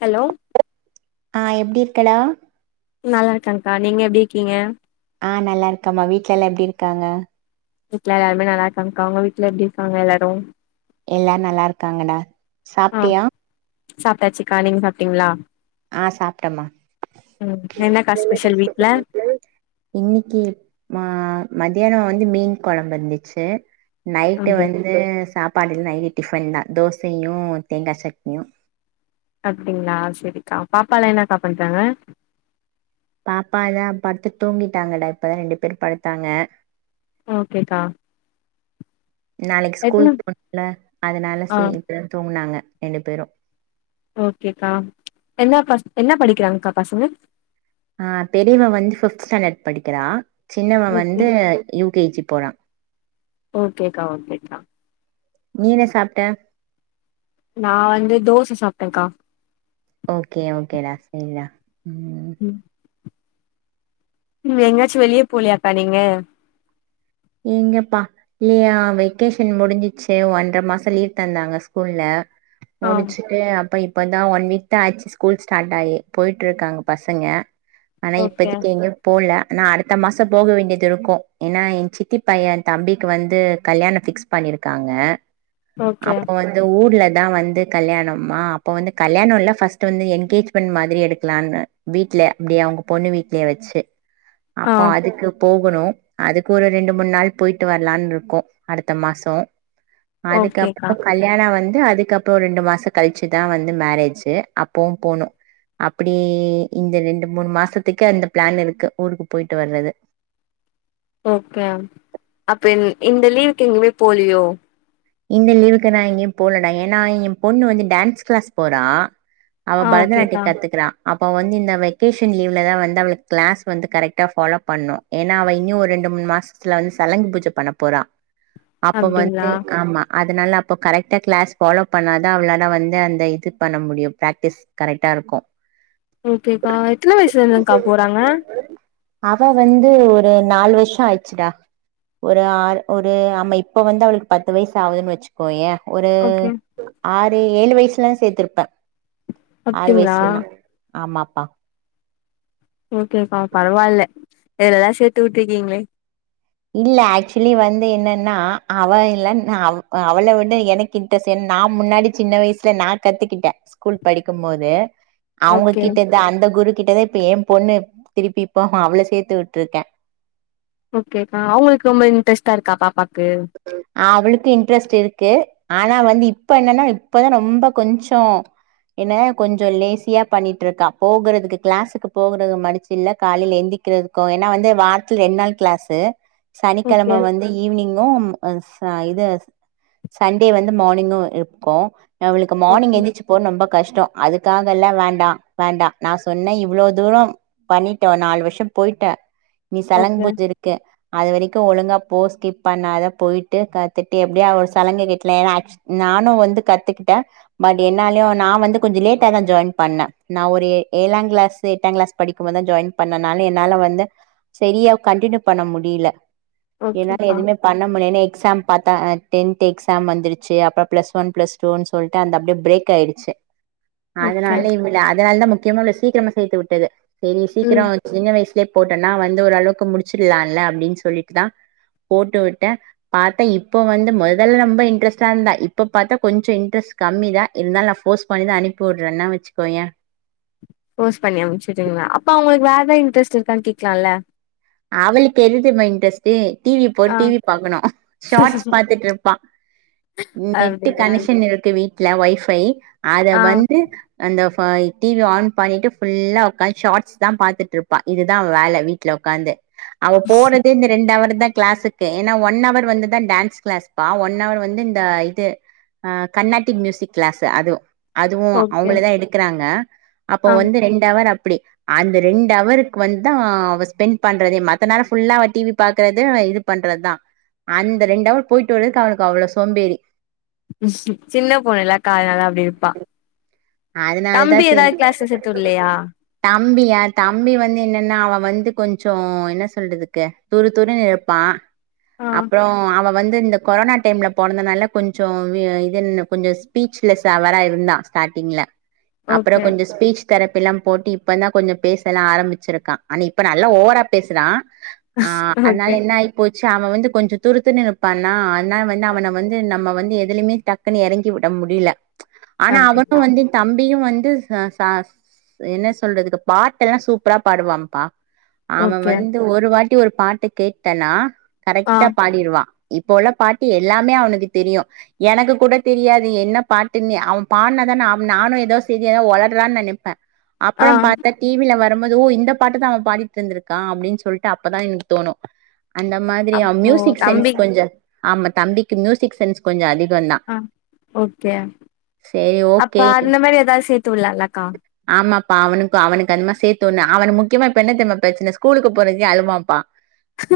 Hello ஆ எப்டி இருக்களா நல்லா இருக்கேங்கா நீங்க எப்டி இருக்கீங்க ஆ நல்லா இருக்கமா வீட்ல எல்லாம் எப்டி இருக்காங்க வீட்ல எல்லாருமே நல்லா இருக்காங்கா வீட்ல எப்டி இருக்காங்க எல்லாரும் எல்லாரு நல்லா இருக்காங்கடா ஆ சாப்ட்டியா சாப்ட்டாச்சுக்கா நீங்க சாப்ட்டீங்களா ஆ சாப்ட்டமா ம் என்னக்கா ஸ்பெஷல் வீட்ல இன்னைக்கி நா ம மத்தியானம் வந்து மீன் குழம்பு வந்துச்சு நைட்டு அப்டி வந்து சாப்பாடு நைட் டிஃபன் தா தோசையும் தேங்காய் சட்னியும் அப்டிங்களா செரிக்கா பாப்பாலா என்னக்கா பண்றாங்க பாப்பாதா படுத்து தூங்கிட்டாங்கடா இப்பதா ரெண்டு பேர் படுத்தாங்க ஓகேக்கா நாளைக்கு ஸ்கூல் எத்தன போண்ணுல அதனால ஆ செய் இப்பதா துங்கினாங்க ரெண்டு பேரும் ஓகேக்கா என்ன பச என்ன படிக்கிறாங்கக்கா பசங்க ஆ பெரியவ வந்து பிப்த் ஸ்டாண்டர்ட் படிக்கிறா சின்னவ ஓகே வந்து யூ கே ஜி போற ஓகேக்கா ஓகேக்கா நீ என்ன சாப்ட்ட நா வந்து தோச சாப்ட்டேக்கா ஓகே ஓகேடா செரிடா ம் எங்கயாச்சு வெளியே போலயாக்கா நீங்க எங்கப்பா இல்லையா வெக்கேஷன் முடிஞ்சிச்சு ஒன்றர மாசம் லீவ் தந்தாங்க ஸ்கூல்ல ஆ ஓனிச்சுட்டு அப்ப இப்ப இப்போதா ஒன் வீக் தா ஆச்சு ஸ்கூல் ஸ்டார்ட் ஆகி போயிட்டு இருக்காங்க பசங்க ஆனா ஓகே இப்பதக்கு எங்க போல ஆனா அடுத்த மாசம் போக வேண்டியது இருக்கும் ஏன்னா ஏன்‌ சித்தி பைய தம்பிக்கு வந்து கல்யாணம் ஃபிக்ஸ் பண்ணிருக்காங்க ஓகே அப்ப வந்து ஊர்ல தா வந்து கல்யாணம்மா அப்ப வந்து கல்யாணம்ல்ல ஃபர்ஸ்ட் வந்து என்கேஜ்மெண்ட் மாதிரி எடுக்கலான்னு வீட்டுல அப்படி அவங்க பொண்ணு வீடலயே வச்சு ஆ அப்போ அதுக்கு போகணு அதுக்கு ஒரு ரெண்டு மூணு நாள் போயிட்டு வரலான்னு இருக்கோம் அடுத்த மாசம் ஓகேக்கா அதுக்கப்பறம் கல்யாணம் வந்து அதுக்கு அதுக்கப்ப ரெண்டு மாச கழிச்சுதா வந்து மேரேஜு அப்பவு போனு அப்பிடி இந்த ரெண்டு மூணு மாசத்துக்கு அந்த பிளான் இருக்கு ஊருக்கு போயிட்டு வர்றது ஓகே அப்ப இந் இந்த லீவுக்கு எங்கமே போலியோ இந்த லீவுக்கு நா எங்கயு போலடா ஏன்னா எம் பொண்ணு வந்து டான்ஸ் கிளாஸ் போறா அவ ஆ பரதநாட்டிய ஓகேக்கா கத்துக்றா அப்ப வந்து இந்த வெக்கேஷன் லீவ்லதா வந்து அவளுக்கு கிளாஸ் வந்து கரெக்டா ஃபாலோ பண்ணு ஏன்னா அவ இன்னி ஒரு ரெண்டு மூணு மாசத்துல வந்து சலங்கு பூஜை பண்ண போறா அப்ப வந்து அப்டிங்ளா ஆமா அதனால அப்ப கரெக்டா கிளாஸ் ஃபாலோ பண்ணாதா அவளால வந்து அந்த இது பண்ண முடியு பிராக்டிஸ் கரெக்டா இருக்கு ஓகேக்கா எத்தன வயசுல இருந்துங்க்கா போறாங்க அவ வந்து ஒரு நாலு வருஷ ஆயிடுச்சுடா ஒரு ஆ ஒரு ஆம இப்ப வந்து அவளுக்கு பத்து வயசு ஆகுதுனு வெச்சுக்கோயே ஒரு ஓகே ஆற் அத ஏழு வயசுலா சேத்திருப்ப ஆறு அப்டிங்களா வயசுலனா ஆமாப்பா ஓகேக்கா பரவால்ல [unintelligible] சேர்த்து விட்டு இருக்கீங்களே இல்ல ஆக்சுவலி வந்து என்னன்னா அவன் இல்ல அவள விட எனக்கு இன்ட்ரெஸ்ட் நா முன்னாடி சின்ன வயசுல நா கத்துக்கிட்டே ஸ்கூல் படிக்கூ போது அவுங்க ஓகே கிட்டதா அந்த குரு கிட்டத இப்ப ஏன் பொண்ணு திருப்பி இப்போ அவள சேத்து விட்டுருக்கே ஓகேப்பா அவுங்களுக்கு ரொம்ப இன்ட்ரெஸ்டா இருக்கா பாப்பா அ அவுளுக்கு இன்ட்ரெஸ்ட் இருக்கு ஆனா வந்து இப்ப என்னன்னா இப்பதா ரொம்ப கொஞ்சோ என்ன கொஞ்சோ லேசியா பண்ணிட்டு இருக்கா போகறிறதுக்கு கிளாஸுக்கு போகறது மடிச்சு இல்ல காலைல எந்திக்கிறதுக்கொ ஏன்னா வந்து வாரத்துல ரெண்டு நாள் கிளாஸு சனிக்கெழம ஓகே வந்து ஈவ்னிங் இது சண்டே வந்து மார்னிங்கூ இருக்கூ அவளுக்கு மார்னிங் ஓகே எந்திச்சி ரொம்ப கஷ்டோ அதுக்காகல்ல வேண்டா வேண்டா நா சொன்னே இவ்ளோ தூரோ பண்ணிட்ட நாலு வருஷம் போயிட்ட நீ சலங்கு ஓகே பூஜ இருக்க அது வரைக்கூ ஒழுங்கா போ ஸ்கிப் பண்ணாத போயிட்டு கத்துட்டு எப்டியா ஒரு சலங்க கட்ல நானு வந்து கத்துக்கிட்டே பட் என்னாலயு நா வந்து கொஞ்சோ லேட்டா தா ஜாயின் பண்ணே நா ஒரு ஏ ஏழா கிளாஸ் எட்டா கிளாஸ் படிக்கும்போதுதா ஜாயின் பண்ணேனு என்னால வந்து செரியா கண்டின்யு பண்ண முடில ஓகேக்கா முன்னே எக்ஸாம் ப்த்தா டென்த் எக்ஸாம் வந்துருச்சு அப்பறோ பிளஸ் ஒன் பிளஸ் டூன்னு சொல்லிட்டு அந்த அப்டியே பிரேக் ஆயிடுச்சு ஓகே அதனால இவல அதனால்தா முக்கியமா சி சிக்கரம செத்து விட்டது செரி ம் சிக்கரமா சின்ன வயசுலயே போட்டனா வந்து ஓரளவுக்கு முடிச்சிடலால அப்டின்னு சொல்லி தா போட்டு வி டன் பாத்தே இப்ப வந்து முதல்ல ரொம்ப இன்ட்ரெஸ்டா இருந்தன் இப்ப பார்த்தா கொஞ்சோ இன்ட்ரெஸ்ட் கம்மி தான் இருந்தாலும் நா போர்ஸ் பண்ணிதா அனுப்புடுறேன்ன்னா வச்சுக்கோயேன் ஃபோர்ஸ் பண்ணி அம்ச்சுட்ரிங்க அப்ப அவங்களுக்கு வேற இன்ட்ரெஸ்ட் இருக்கான்னு கேக்க்கலாம்ல அவளுக்கு எது தெரியுமா இன்ட்ரெஸ்ட்டு டி. வி போட் ஆ டிவி பாக்கணும் ஷாட்ஸ் பாத்துட்டு இருப்பா நெட்டு அப்டிங்களா கனெக்ஷன் இருக்கு வீட் ல வைஃபை அத ஆ வந்து அந்த இப்ப டி. வி ஆன் பண்ணிட்டு ஃபுல்லா உடக்காந்து ஷாட்ஸ் தான் பார்த்துட்டுருப்பா இதுதா வேல வீட்டில உட் காந்து அவ போனது இந்த ரெண்டவர் தா கிளாஸுக்கு ஏன்னா ஒன் அவர் வந்துதான் டான்ஸ் கிளாஸ் பா ஒன் அவர் வந்து இந்த இது ஆ கர்நாட்டிக் மியூசிக் கிளாஸ் அதுவு அதுவு ஓகே அவங்களே தா எடுக்கிறாங்க அப்போ ஆ வந்து ரெண்டவர் அப்டி அந்த ரெண்டு அவருக்கு வந்து தான் அவ ஸ்பெண்ட் பண்றதே மத்த நேரம் ஃபுல்லா அவ டி. வி பாக்குறது இது பண்றதுதா அந்த ரெண்டவர் போயிட்டு வரதுக்கு அவளுக்கு அவ்வளவு சோம்பேறி சின்ன பொண்ணுல்லக்கா அதுனால அப்டி இருப்பா அதனாலதா தம்பி சரி எதாத் கிளாஸ்ல சேத்துட்லையா தம்பியா தம்பி வந்து என்னன்னா அவ வந்து கொஞ்சோ என்ன சொல்றதுக்கு துரு துருன் இருப்பா ஆ அப்புறோ அவ வந்து இந்த கொரோனா டைம்ல பொறந்தனால கொஞ்சோ வி இது என்ன கொஞ்ச ஸ்பீச்லெஸ்ஸா வெற இருந்தா ஸ்டாட் டிங்ள அப்புறோ ஓகே கொஞ்சு ஸ்பீச் தெரப்பிலா போட்டு இப்பனா கொஞ்சோ பேசலா ஆரம்பிச்சிருக்கா ஆன இப்ப நல்வா ஓவரா பேசுறா அ ஓகே அத்னால என்ன ஆய் போ சோ அவ வந்து கொஞ்சு துருத்துன் இருப்பானா னா வந்து அவன வந்து நம்ம வந்து எதுலிமே டக்குன் எறங்கி உட முடில ஆனா அவ து அப்டிங்களா வந்து தம் பியு வந்து ச ச என்ன சொல்றதுக்கு பாட்டெல்லா சூப்பரா பாடுவான்ப்பா அவ ஓகே வந்து ஒரு வாட் டி ஒரு பாட்ட கேட்டனா ஆ கரெக்டா பாடிடுவா இப்போ உள்ள பாட்டு எல்லாமே அவனுக்கு தெரியு எனக்கு கூட தெரியாது என்ன பாட்டுன்னு அவ் பாட் னா நாம் நானு எதோ செரி எதோ ஒலர்ரான் நெனைப்பே ஆ அப்பறம் பாத்தா டிவில வர நம் எதுோ இந்த பாட்டத்தா அவ பாடிட்ருந்திருக்கா அப்டின் சொல்ட்டு அப்பதா எனுக் தோனோ அந்த மாதிரி அவ் அப்போ மியூசிக் சென்ஸ் தம்பி கொஞ்சோ ஆமா தம்பிக்கு மியூசிக் சென்ஸ் கொஞ்சோ அதி அ ஒகே சேரி அப் சோ ஓகே அந்த மாரி எதாத் சேத்து விட்லாலக்கா ஆமாப்பா அவனுக்கு அவனுக்கு அந்தமா சேத்து ஒன்னு அவன முக்யமா இப்ப என்னத்தெம்மா ப்ரெச்சன ஸ்கூலுக்கு போறதியே அலுவாம்பா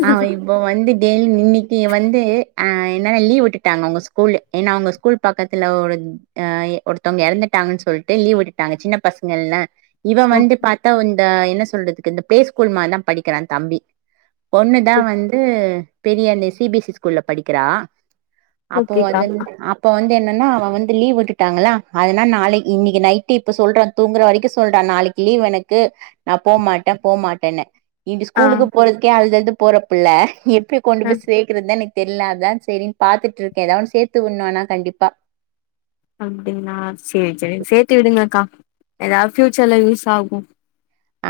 அ இப்போ வந்து டெய்ல் இன்னிக்கி வந்து அ என்னன்னா லீவ் உட்டுட்டாங்க அவுங்க ஸ்கூலு ஏன்னா அவுங்க ஸ்கூல் பக்கத்துல ஒரு அ எ ஒருத்தங்க எறந்துட்டாங்கன் சொல்ட்டு லீவ் விட்டுட் டாங்க சின்ன பசங்கள்ல இவ ஓ வந்து பாத்தாவ் இந்த என்ன சொல்றதுக்கு இந்த பே ஸ்கூல் மா தா படிக்கிறா தம்பி பொண்ணுதா ஓ வந்து பெரியண்ணே சி பி எஸ் சி ஸ்கூல்ல படிக்கெறா அப்ப ஓகேக்கா வந்து அப்ப வந்து என்ன ன அவ வந்து லீவ் விட்டுட்டாங்களா அதனா நாளை இன்னக்கி நை ட்டு இப்ப சொல்ற தூங்குற வரைக்கு சொல்றா நாளக்கி லீவு எனக்கு நா போ மாட்ட போ மாட்டன்னு ஏன்டி ஆ ஸ்கூலுக்கு போறதுக்கே அழ்து அழ்து போறப் புள்ள கு கொண்டு ஆ போய் சேக்கறத்தா எனக் தெர்ல அதா சேரின் பாத்துட்ருக்கே ஏதாவ் ஒன்னு சேத்து உண்ணோ ஆனா கண்டிப்பா அப்டின்னா சேர் சேரி சேத்து விடுங்கக்கா ஏதாவ் ஃப்யூச்சர்ல யூஸ்ஸாகு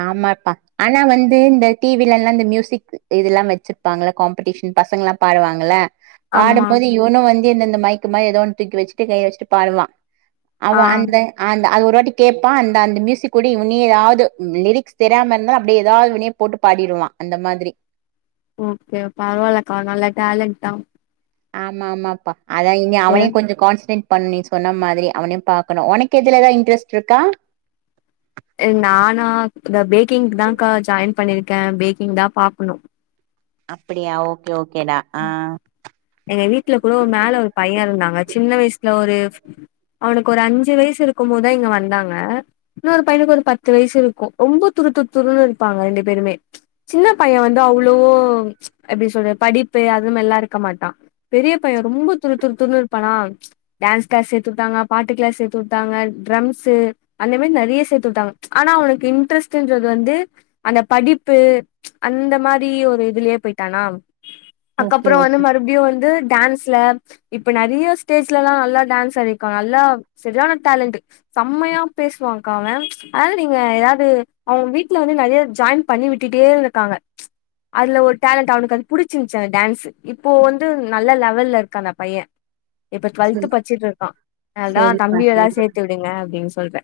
ஆமாப்பா ஆனா வந்து இந்த டிவிலல்லா இந்த ம்யூசிக் இதுல்லா வெச்சிருப்பாங்கள காம்படீஷன் பசங்கல்லா பாடுவாங்கல்ல ஆமா பாடம்போது இவனு வந் ந்து என்ன இந்த மைக்கு மாரி ஏதோ ஒன்னு தூக்கி வெச்சிக்ட்டு கை வெச்சிட்டு பாடுவா அவ ஆ அந்த அந்த அது ஒரு வாட்டி கேப்பா அந்த அந்த ம்யூசிக் கூட இவனி ஏதாவ்து லிரிக்ஸ் தெர்யாம இருந்தாலு அப்டியே ஏதாவ்து இவ்னே போட்டு பாடிருவா அந்த மாதிரி ஓகே பரவாலக்கா நல்லா டேலண்ட் தா ஆமா ஆமாப்பா அதா இனி அவனே கொஞ்சொ கான்ஸ்னேட் பண்ணி சொன்ன மாதிரி அவனே பாக்கணு ஒனக்கு இதுலல்லா இன்ட்ரஸ்ட்ருக்கா நானா இந்த பேக்கிங்க்குதாங்க்கா ஜாயின் பண்ணிருக்க பேக்கிங் தா பாக்குணு அப்டியா ஓகே ஓ எங்க வீட்ல கூடோ மேல ஒரு பைய்ய இருந்தாங்க சின்ன வயஸ்ல ஒரு அவனுக்கு ஒரு அஞ்சு வைசு இருக்கம் போத்தா இங்க வந்தாங்க இன்னொரு பையனுக்கு ஒரு பத்து வைசு இருக்கு ரொம்போ துருத்து துருனு இருப்பாங்க ரெண்டு பேருமே சின்னப் பைய வந்து அவ்ளோ எப்டி சொல்ற படிப் பு அது மேர்லா இருக்க மாட்டா பெரிய பைய ரொம்ப துரு துரு துர்னு இருப்பானா டேன்ஸ் க்ளாஸ் சேத்து உட்டாங்க பாட்டு க்ளாஸ் சேத்து உட்டாங்க ட்ரம்ஸு அந்த மேரி நறைய சேத்து உட்டாங் ஆனா அவனக்கு இன்ட்ரெஸ்ட்டுன்றது வந்து அந்த படிப்பு அந்த மாரி ஒரு இதுலயே போயிட்டானா ஓகே அக்கப்றொ வந்து ஓகே மறுப்டியு வந்து டான்ஸ் ல இப்ப நறைய ஸ்டேஜ்லல்லா நல்லா டான்ஸ் [unintelligible] நல்லா செரியான டேலண்ட்டு சம்மையா பேசுவாங்க்கா அவ அதாவ்து நீங்க ஏதாவ்து அவ வீட்ல வந்து நறைய ஜாயின் பண்ணி விட்டுட்டே இருந்த்ருக்காங்க அதுல ஒரு டேலண்ட் அவனுக்கு அது புடிச்சிருந் ச்சி அந்த டான்ஸு இப்போ வந்து நல்ல லெவல்ல இருக்கா அந்த பைய இப்ப சரி டுவெல்த்து பச்சிட்ருக்கா அதுதா சரிப்பா தம்பியதா சரி சேத்து விடுங்க அப்டின் சொல்ற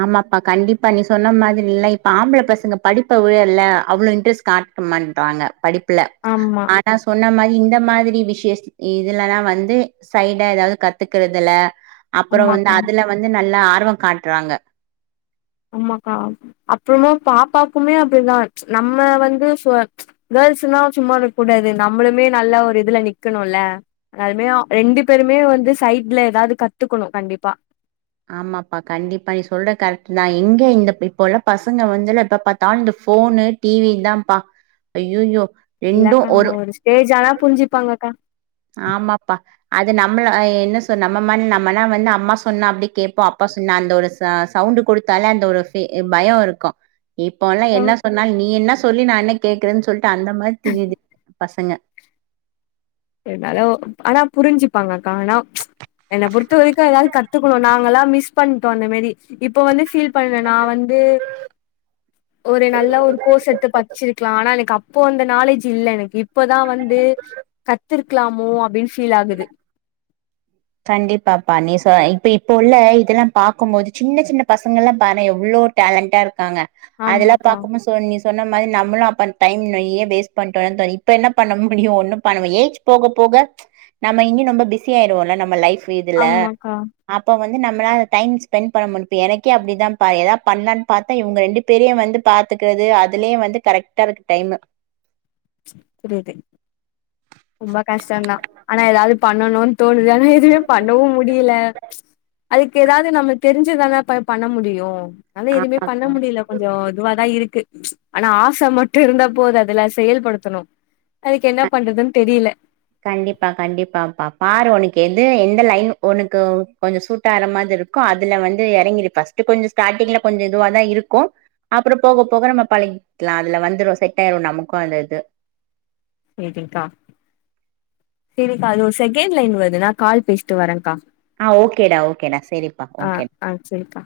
ஆமாப்பா கண்டிப்பா நீ சொன்ன மாதிரில்லா இப்ப ஆம்ப்ள பசங்க படிப்ப விட இல்ல அவ்ளோ இன்ட்ரெஸ்ட் காட்ட மாட்றாங்க படிப் ப்ல ஆமா ஆனா சொன்னா மா ரி இந்த மாதிரி விஷேஷ்த் இதுலல்லா வந்தே சைடா எதாவ்து கத்துக்குறதுல அப்பறொ வந்து ஆமாக்கா அதுல வந்து நல்லா ஆ ர்வொ காட் றாங்க ஆமாக்கா அப்றமா பாப்பாக்குமே அப்டிதா நம்ம வந்து ஃபொ கேர்ள்ஸுன்னா சும்மானுக் கூடாது நம்பளுமே நல்லா ஒரு இதுல நிக்கணுல்ல அனாலுமே அ ரெண்டு பேருமே வந்து சைட்ல ஏதாவ்து கத்துக்கொணு கண்டிப்பா ஆமாப்பா கண்டிப்பா நீ சொல்ற கரெக்ட்டுதா எங்க இந்தப் இப்போல்லா பசங்க வந்துல எப்பப் பாத்தாலு இந்த ஃபோனு டிவி தாம்ப்பா ஐயோயோ இல்லக்கா ஒரு ஸ்டேஜ் ஆனா புரிஞ்சிப்பாங்க அக்கா ஆமாப்பா அது நம்மள என்ன சொ நம்ம நம்மனா வந்து அம்மா சொன்னா அப்படி கேட்போம் அப்பா சொன்னா அந்த ஒரு ச சவுண்ட் கொடுத்தாலே அந்த ஒரு பயம் இருக்கும் இப்போல்லாம் என்ன சொன்னா நீ என்ன சொல்லி நான் என்னக் கேக்கரன்னு சொல்லி அந்த மாதிரி தெரியுது பசங்க ஆனா புரிஞ்சுப்பாங்க ஆனா ப்ச் என்னை பொறுத்த வரைக்கும் ஏதாவது கத்துக்கணும் நாங்கலாம் மிஸ் [unintelligible] இப்ப வந்து ஃபீல் பண்றேன் நான் வந்து ஒரு நல்ல ஒரு கோர்ஸ் எத்து படிச்சிருக்கலா ஆனா அப்ப அந்த நாலெஜ் இல்ல எனக்கு இப்பதான் வந்து படிச்சிருக்கலாமோ அப்படின்னு ஃபீல் ஆகுது கண்டிப்பாப்பா நீ இப்ப இப்ப உள்ள இதெல்லாம் பார்க்கும்போது சின்ன சின்ன பசங்கள் எல்லாம் பாறேன் எவ்வளவு டேலண்டா இரு இருக்காங்க அதெல்லாம் ஆமாக்கா பார்க்கும் போது சொன்ன மாதிரி நம்மளும் அப்ப டைம் நெறய வேஸ்ட் பண்ணிட்டோம் இப்ப என்ன பண்ண முடியும் ஒன்னும் பண்ணி முடியாது ஏஜ் போக போக நம்ம இன்னும் ரொம்ப பிஸி ஆயிரோம்ல நம்ம நம்ம லைஃப் இதுல ஆமாக்கா அப்ப வந்து வந்து நம்மளால டைம் ஸ்பெண்ட் பண்ண முடிது எனக்கே அப்டிதான்பா எதா பண்ணலான்னு பார்த்தா இவங்க ரெண்டு பேரையும் வந்து பாத்துக்கறது அதுலயே வந்து கரெக்ட்டா இருக்கு டைமு புரிது பண்ணணும்னு தோணுது ஆனா எதுமே பண்ணவும் முடியல ப்ச் அதுக்கு ஏதாவது நம்ம தெரிஞ்சுதானே பண்ண முடியும் அத எதுவுமே பண்ண ஆமாக்கா முடியல கொஞ்சம் இதுவாதான் இருக்கு ஆனா ஆச மட்டு இருந்தா போதாதுல செயல்படுத்தணும் அதுக்கு என்ன பண்றது தெரியல கண்டிப்பா கண்டிப்பாப்பா பாரு உனக்கு எது எந்த லைன் உனக்கு கொஞ்சோ சூட் ஆற மாரி இருக்கோ அதுல வந்து எறங்கிறு ஃபஸ்ட்டு கொஞ்சோ ஸ்டார்ட்டிங்ல கொஞ்சோ இதுவ தா இருக்கும் அப்பறோ போக போக நம்ம பழகிக்கலா அதுல வந்துரு செட் ஆயிரு நமக்கு அந்த இது சேரிங்க்கா சேரிக்கா அது ஒரு செகண்ட் லைன் வருதுனா கால் பேசிட்டு வரேக்கா ஆஹ் ஓகேடா ஓகேடா சேரிப்பா ஆ ஓகே ஆ சரிக்கா